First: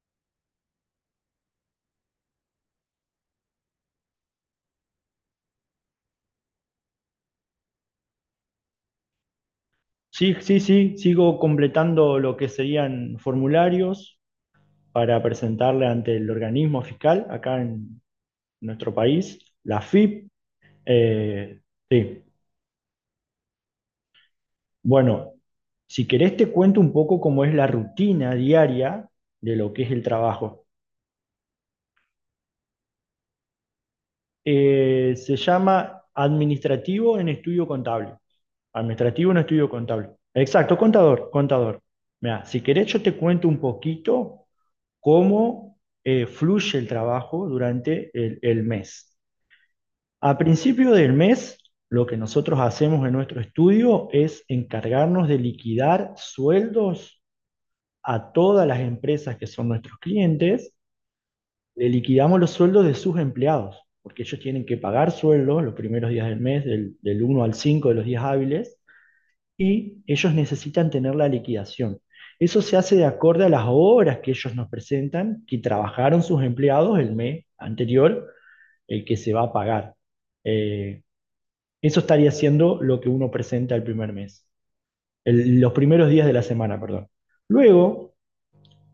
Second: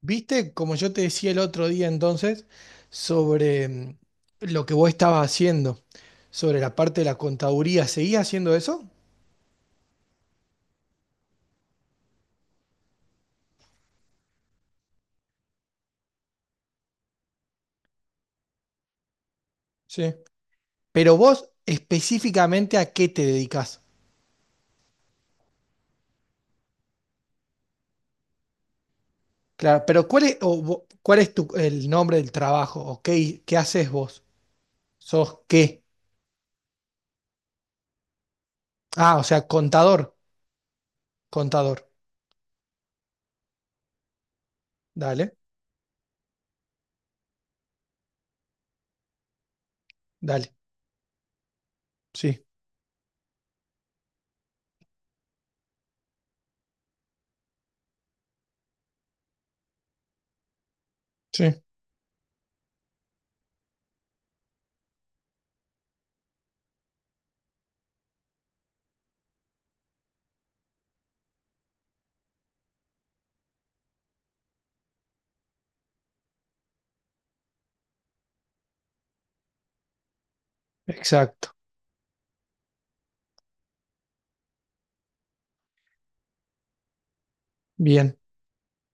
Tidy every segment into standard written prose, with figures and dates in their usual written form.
Viste, como yo te decía el otro día entonces, sobre lo que vos estabas haciendo, sobre la parte de la contaduría, ¿seguís haciendo eso? Sí, sí, sí, sigo completando lo que serían formularios para presentarle ante el organismo fiscal acá en nuestro país, la Sí. FIP. Pero vos Eh, sí, específicamente ¿a qué te dedicás? bueno, si querés te cuento un poco cómo es la rutina diaria de lo que Claro, es el pero ¿cuál es, trabajo. Cuál es tu, el nombre del trabajo? ¿O qué, qué haces vos? Se ¿Sos qué? llama administrativo en estudio contable. Ah, o Administrativo no sea, estudio contable. contador, Exacto, contador, contador. contador. Mira, si querés yo te cuento un poquito Dale, cómo fluye el trabajo durante el mes. A dale. principio del mes, lo que Sí, nosotros hacemos en nuestro estudio es encargarnos de liquidar sueldos a todas las empresas que son nuestros clientes. sí, Le liquidamos los sueldos de sus empleados, porque ellos tienen que pagar sueldos los primeros días del mes, del 1 al 5 de los días hábiles y ellos necesitan tener la liquidación. Eso se hace de acuerdo a las horas que ellos nos presentan, que trabajaron sus empleados el mes anterior, el que se va a pagar. Eh, exacto. Eso estaría siendo lo que uno presenta el primer mes, los primeros días de la semana, perdón. Luego Bien.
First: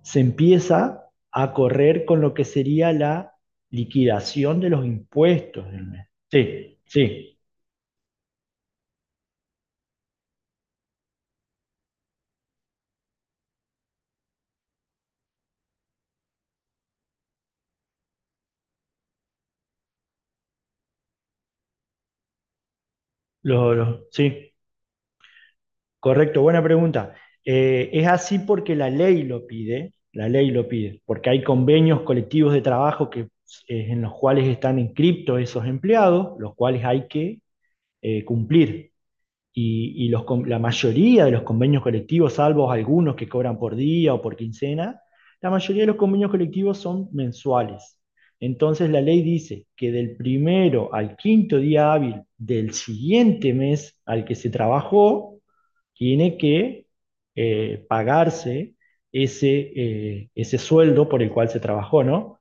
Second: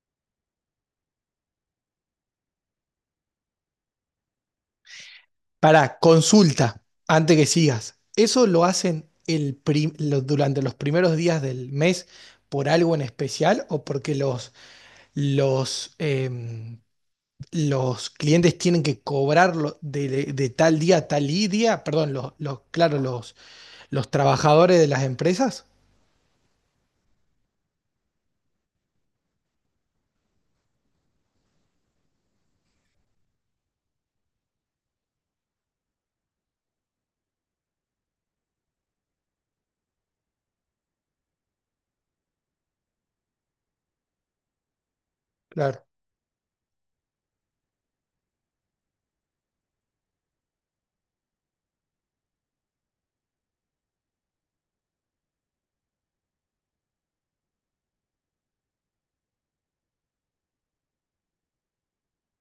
se empieza a correr con lo que sería la liquidación de los impuestos del Para mes. Sí, consulta, antes sí, que sigas, ¿eso lo hacen durante los primeros días del mes por algo en especial o porque los, em, los clientes tienen que cobrarlo de, de tal día a tal y día? Perdón, claro, los sí. trabajadores de las empresas. Correcto, buena pregunta. Es así porque la ley lo pide, la ley lo pide, porque hay convenios colectivos de trabajo que, en los cuales están inscriptos esos empleados, los cuales hay que cumplir. Y la mayoría de los convenios colectivos, salvo algunos que cobran por día o por quincena, la mayoría Claro. de los convenios colectivos son mensuales. Entonces la ley dice que del primero al quinto día hábil del siguiente mes al que se trabajó, tiene que pagarse ese, ese sueldo por el cual se trabajó, ¿no?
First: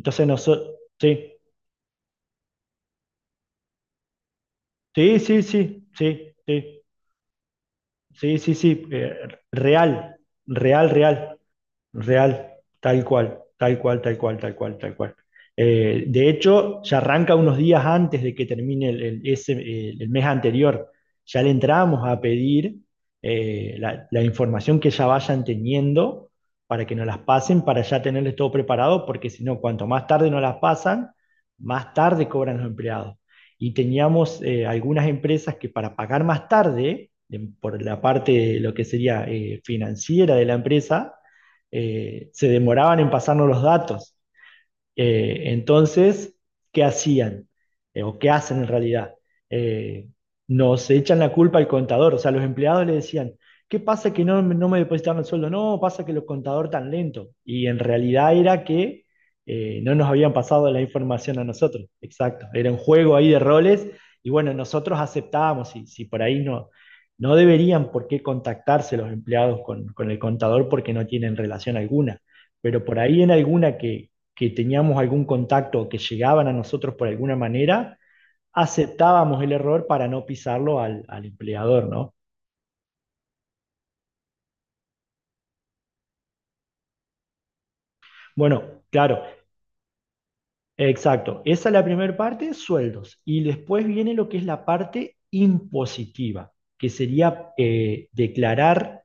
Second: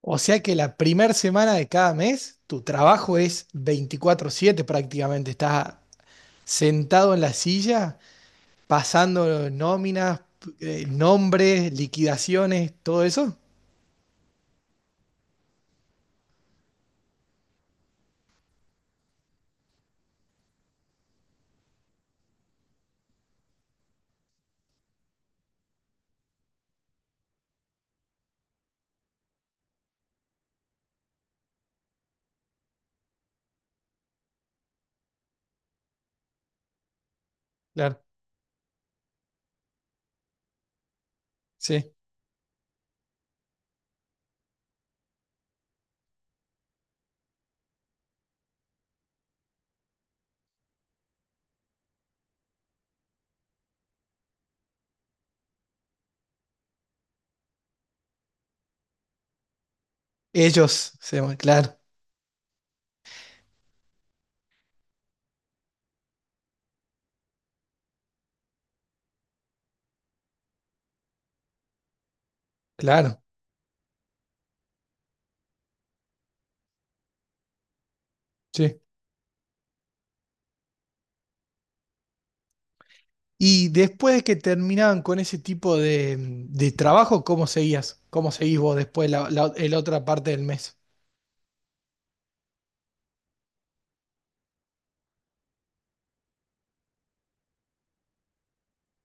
O sea que nosotros, la primera sí, semana de cada mes, tu trabajo es 24/7 sí, prácticamente. sí, Estás sí, sí, sí, sentado en la silla sí, sí, sí, pasando real, nóminas, real, real. nombres, Real, liquidaciones, todo tal eso. cual, tal cual, tal cual, tal cual, tal cual. De hecho, ya arranca unos días antes de que termine el mes anterior. Ya le entramos a pedir la información que ya vayan teniendo para que nos las pasen, para ya tenerles todo preparado, porque si no, cuanto más tarde nos las pasan, más tarde cobran los empleados. Y teníamos algunas empresas que para pagar más tarde, por la Claro, parte de lo que sería financiera de la empresa, sí. Se demoraban en pasarnos los datos. Entonces, ¿qué hacían? ¿O qué hacen en realidad? Eh, Nos echan la culpa al contador, o sea, los empleados le decían, ¿qué pasa que no me depositaron el sueldo? No, pasa que los contador tan lento. Y en realidad era que no nos habían pasado la Ellos, se llaman, información a claro, nosotros. Exacto, era un juego ahí de roles y bueno, nosotros aceptábamos y si por ahí no, no deberían por qué contactarse los empleados con el contador porque no tienen relación alguna, pero por ahí claro, en alguna que teníamos algún contacto que llegaban a nosotros por alguna manera, sí. aceptábamos el error para no pisarlo al empleador, ¿no? Y después de que terminaban con ese tipo de trabajo, ¿cómo seguías? ¿Cómo seguís vos Bueno, después claro, el otra parte del mes? exacto. Esa es la primera parte, sueldos. Y después viene lo que es la parte impositiva, que sería declarar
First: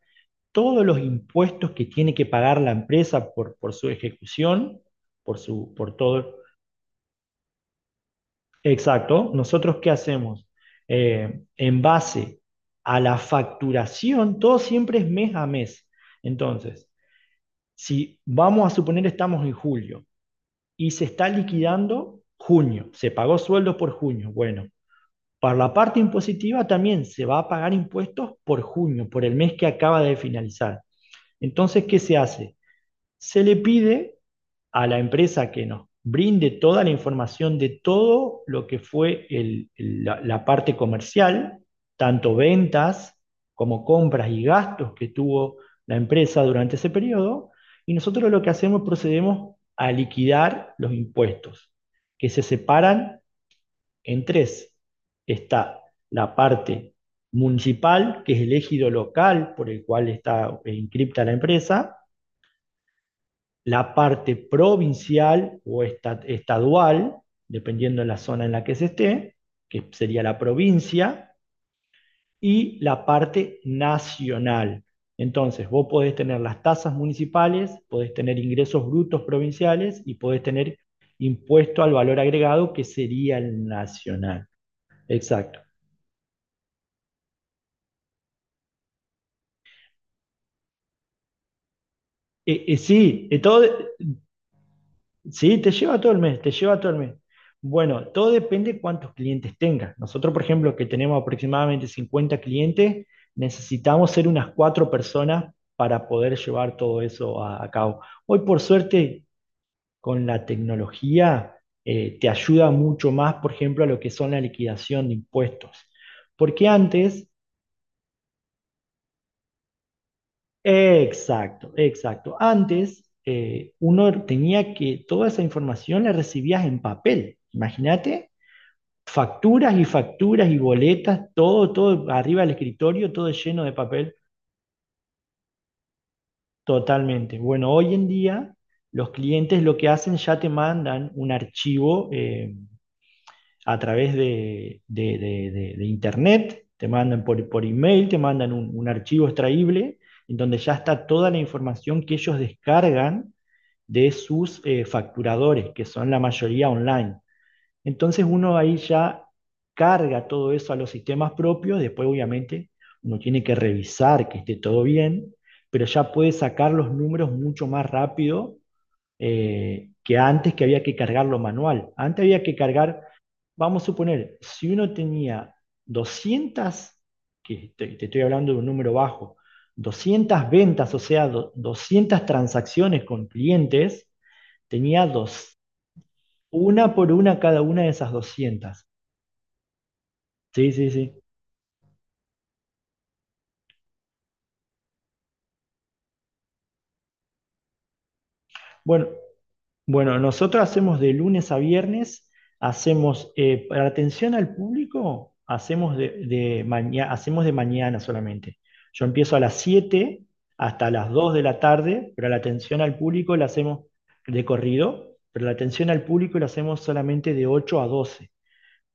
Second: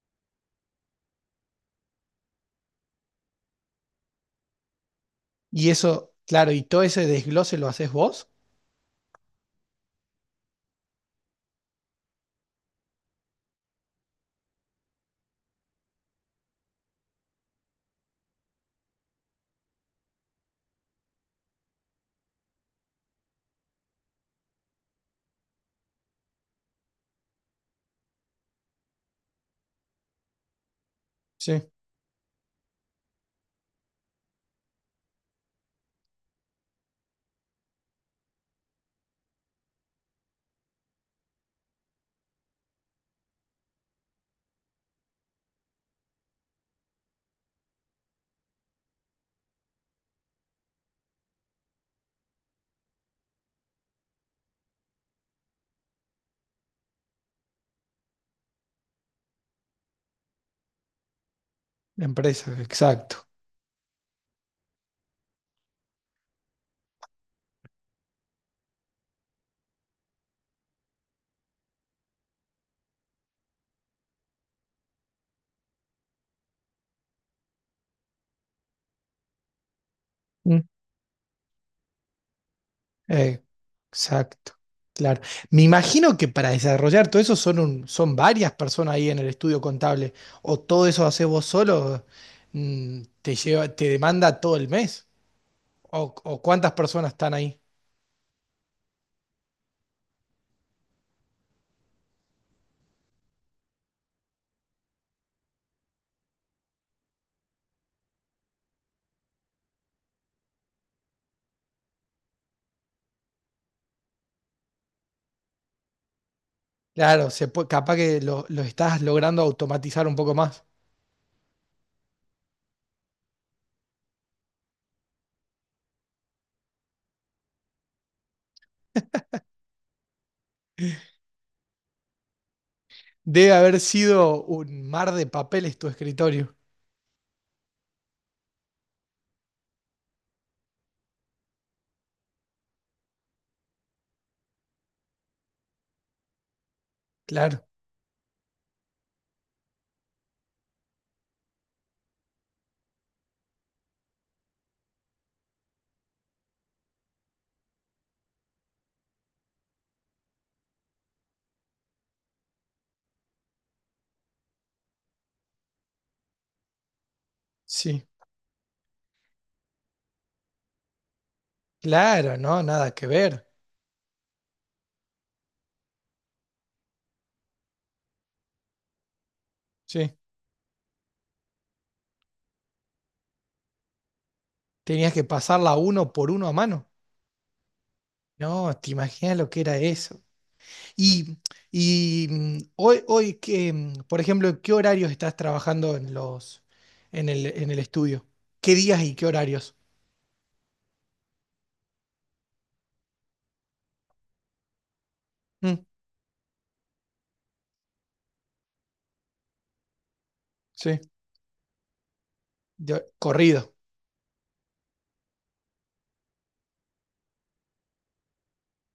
todos los impuestos que tiene que pagar la empresa por su ejecución, Y por eso, todo. claro, y todo ese desglose lo haces vos. Exacto. ¿Nosotros qué hacemos? En base a la facturación, todo siempre es mes a mes. Entonces, si vamos a suponer estamos en julio y se está liquidando junio, se pagó sueldos por junio, bueno, para la parte impositiva también se va a pagar impuestos por junio, por el mes que acaba de finalizar. Sí. Entonces, ¿qué se hace? Se le pide a la empresa que nos brinde toda la información de todo lo que fue la parte comercial, tanto ventas como compras y gastos que tuvo la empresa durante ese periodo, y nosotros lo que hacemos procedemos a liquidar los impuestos, que se separan en tres. Está la parte municipal, que es el ejido local por el cual está inscripta la empresa, La empresa, exacto. la parte provincial o estadual, dependiendo de la zona en la que se esté, que sería la provincia, y la parte nacional. Entonces, vos podés tener las tasas municipales, podés tener ingresos brutos provinciales y podés Mm. tener impuesto al valor agregado, que sería Eh, el nacional. exacto, claro. Exacto. Me imagino que para desarrollar todo eso son varias personas ahí en el estudio contable. O todo eso haces vos solo, mm, Sí, te todo. lleva, te demanda todo el mes. Sí, te lleva todo el mes, O te cuántas lleva todo el personas mes. están ahí. Bueno, todo depende cuántos clientes tengas. Nosotros, por ejemplo, que tenemos aproximadamente 50 clientes, necesitamos ser unas cuatro personas para poder llevar todo eso a cabo. Hoy, por suerte, con la tecnología, te ayuda mucho más, por ejemplo, a lo que son la liquidación de impuestos. Porque antes, Claro, se puede, capaz que lo estás logrando automatizar un poco más. exacto, exacto, antes uno tenía que, toda esa información la recibías en papel, imagínate. Facturas y facturas y boletas, todo, todo arriba del escritorio, todo Debe lleno de haber papel, sido un mar de papeles tu escritorio. totalmente. Bueno, hoy en día los clientes lo que hacen ya te mandan un archivo a través de internet, te mandan por Claro, email, te mandan un archivo extraíble en donde ya está toda la información que ellos descargan de sus facturadores, que son la mayoría online. Entonces uno ahí ya carga todo eso a los sistemas propios, después obviamente uno tiene que revisar que esté todo bien, pero ya puede sacar los números mucho más sí. rápido que antes que había que cargarlo manual. Antes Claro, había que no, nada cargar, que ver. vamos a suponer, si uno tenía 200, que te estoy hablando de un número bajo, Sí. 200 ventas, o sea, 200 transacciones con clientes, tenía Tenías que dos, pasarla uno por uno a mano. una por una cada una de esas No, 200. te imaginas lo que era eso. Sí, sí, sí. Y, hoy, hoy que, por ejemplo, ¿en ¿qué horarios estás trabajando en en el estudio? ¿Qué días Bueno, y qué horarios? bueno, nosotros hacemos de lunes a viernes, hacemos, para atención al público, Mm, hacemos de mañana, hacemos de mañana solamente. Yo empiezo a las 7 hasta sí, las 2 de la tarde, pero la atención al público la corrido. hacemos de corrido, pero la atención al público la hacemos solamente de 8 a 12.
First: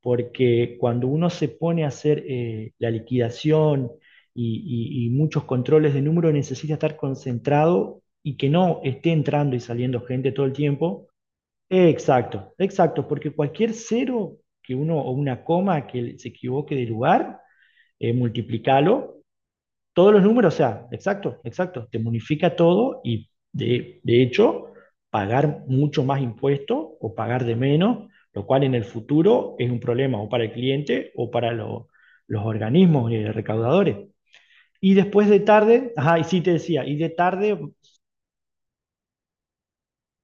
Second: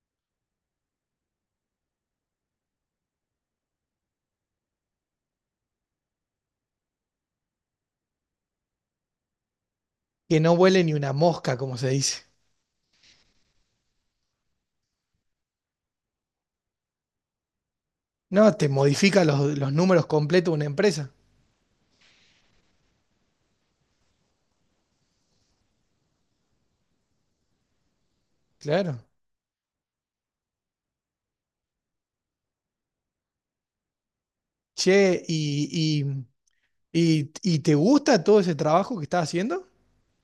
Porque cuando uno se pone a hacer la liquidación y muchos controles de número, necesita estar concentrado y que no esté entrando y saliendo gente Que todo el no vuele ni tiempo. una mosca, como se dice. Exacto, exacto, porque cualquier cero que uno o una coma que se equivoque de lugar, No, te multiplicalo modifica los números todos los completos números, de o una sea, empresa. exacto, exacto, te bonifica todo y de hecho pagar mucho más impuesto o pagar de menos, lo cual en el Claro. futuro es un problema o para el cliente o para los organismos recaudadores. Y Che, después de tarde, ajá, y sí te decía, y de y, tarde, y te gusta todo ese trabajo que estás haciendo?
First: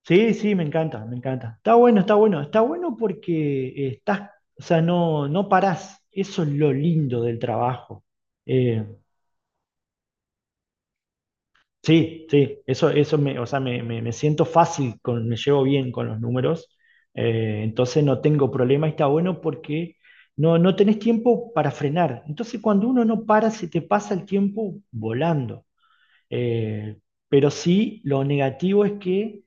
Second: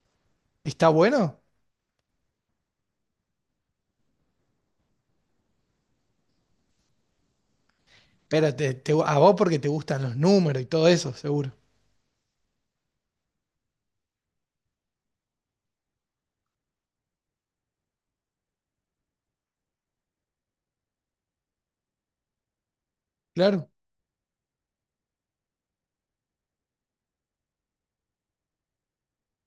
sí, sí, me ¿Está encanta, me bueno? encanta. Está bueno, está bueno, está bueno porque estás, o sea, no parás, eso es lo lindo del trabajo. Espérate, Eh, a vos porque te gustan los números y todo eso, seguro. Sí, sí, eso me, o sea, me siento fácil, me llevo bien con los números, entonces no tengo problema, y está bueno porque no tenés tiempo para frenar. Entonces cuando uno no para, se Claro. te pasa el tiempo volando. Eh, pero sí, lo negativo es que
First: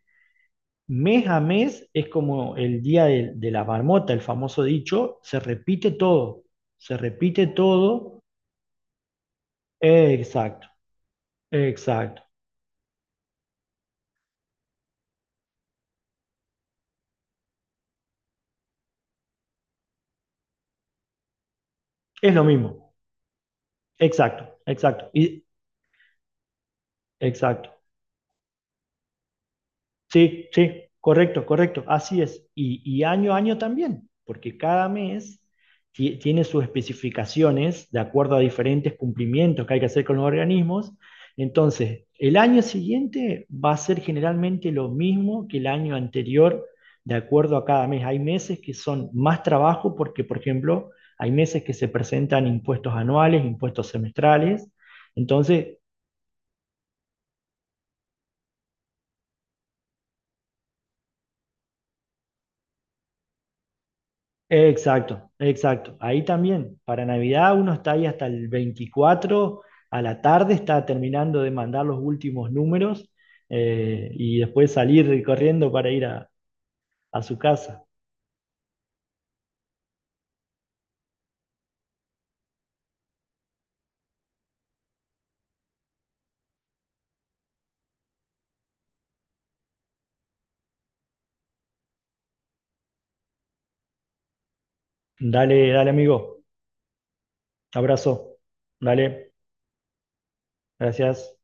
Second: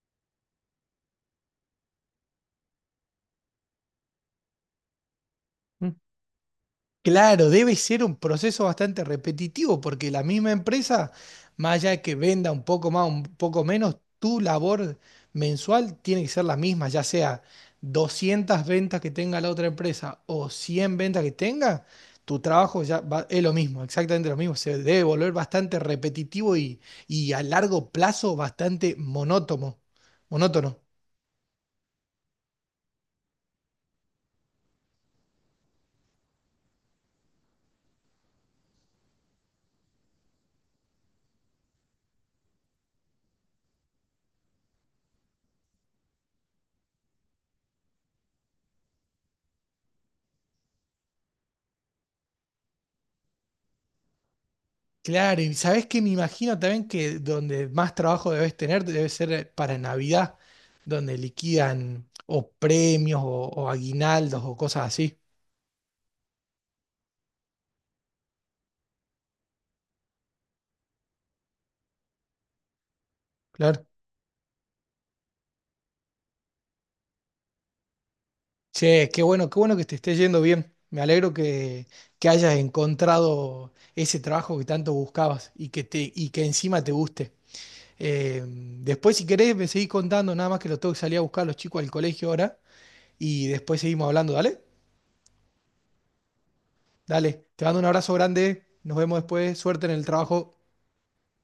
mes a mes es como el día de la marmota, el famoso dicho, se repite Claro, debe ser un todo, proceso bastante repetitivo porque la misma exacto, empresa, más allá de que exacto, venda un poco más, un poco menos, tu labor mensual tiene que ser la misma, ya sea 200 ventas que tenga la otra empresa o 100 ventas que tenga, es tu lo trabajo mismo. ya va- es lo mismo, exactamente lo mismo. Exacto, Se debe exacto. volver bastante repetitivo y a Exacto. largo plazo bastante monótono, Sí, sí, monótono. correcto, correcto. Así es. Y año a año también, porque cada mes tiene sus especificaciones de acuerdo a diferentes cumplimientos que hay que hacer con los organismos. Entonces, el año siguiente va a ser generalmente lo mismo que el año anterior de acuerdo a cada mes. Hay meses que son más trabajo porque, por ejemplo, hay meses que se presentan impuestos anuales, impuestos semestrales. Claro, y Entonces, sabes que me imagino también que donde más trabajo debes tener debe ser para Navidad, donde liquidan o premios o aguinaldos o cosas así. Exacto, exacto. Ahí también, para Navidad uno está ahí hasta el 24, a la tarde está terminando de mandar los últimos números Claro. Y después salir corriendo para ir a su casa. Che, qué bueno que te esté yendo bien. Me alegro que hayas encontrado ese trabajo que tanto buscabas y que te, y que encima te guste. Después, si querés, me seguís contando, nada más que lo tengo que salir a buscar a los chicos al colegio ahora y después seguimos hablando, ¿dale? Dale, dale amigo, Dale, te mando un abrazo abrazo. grande. Nos vemos Dale, después. Suerte en el trabajo. gracias.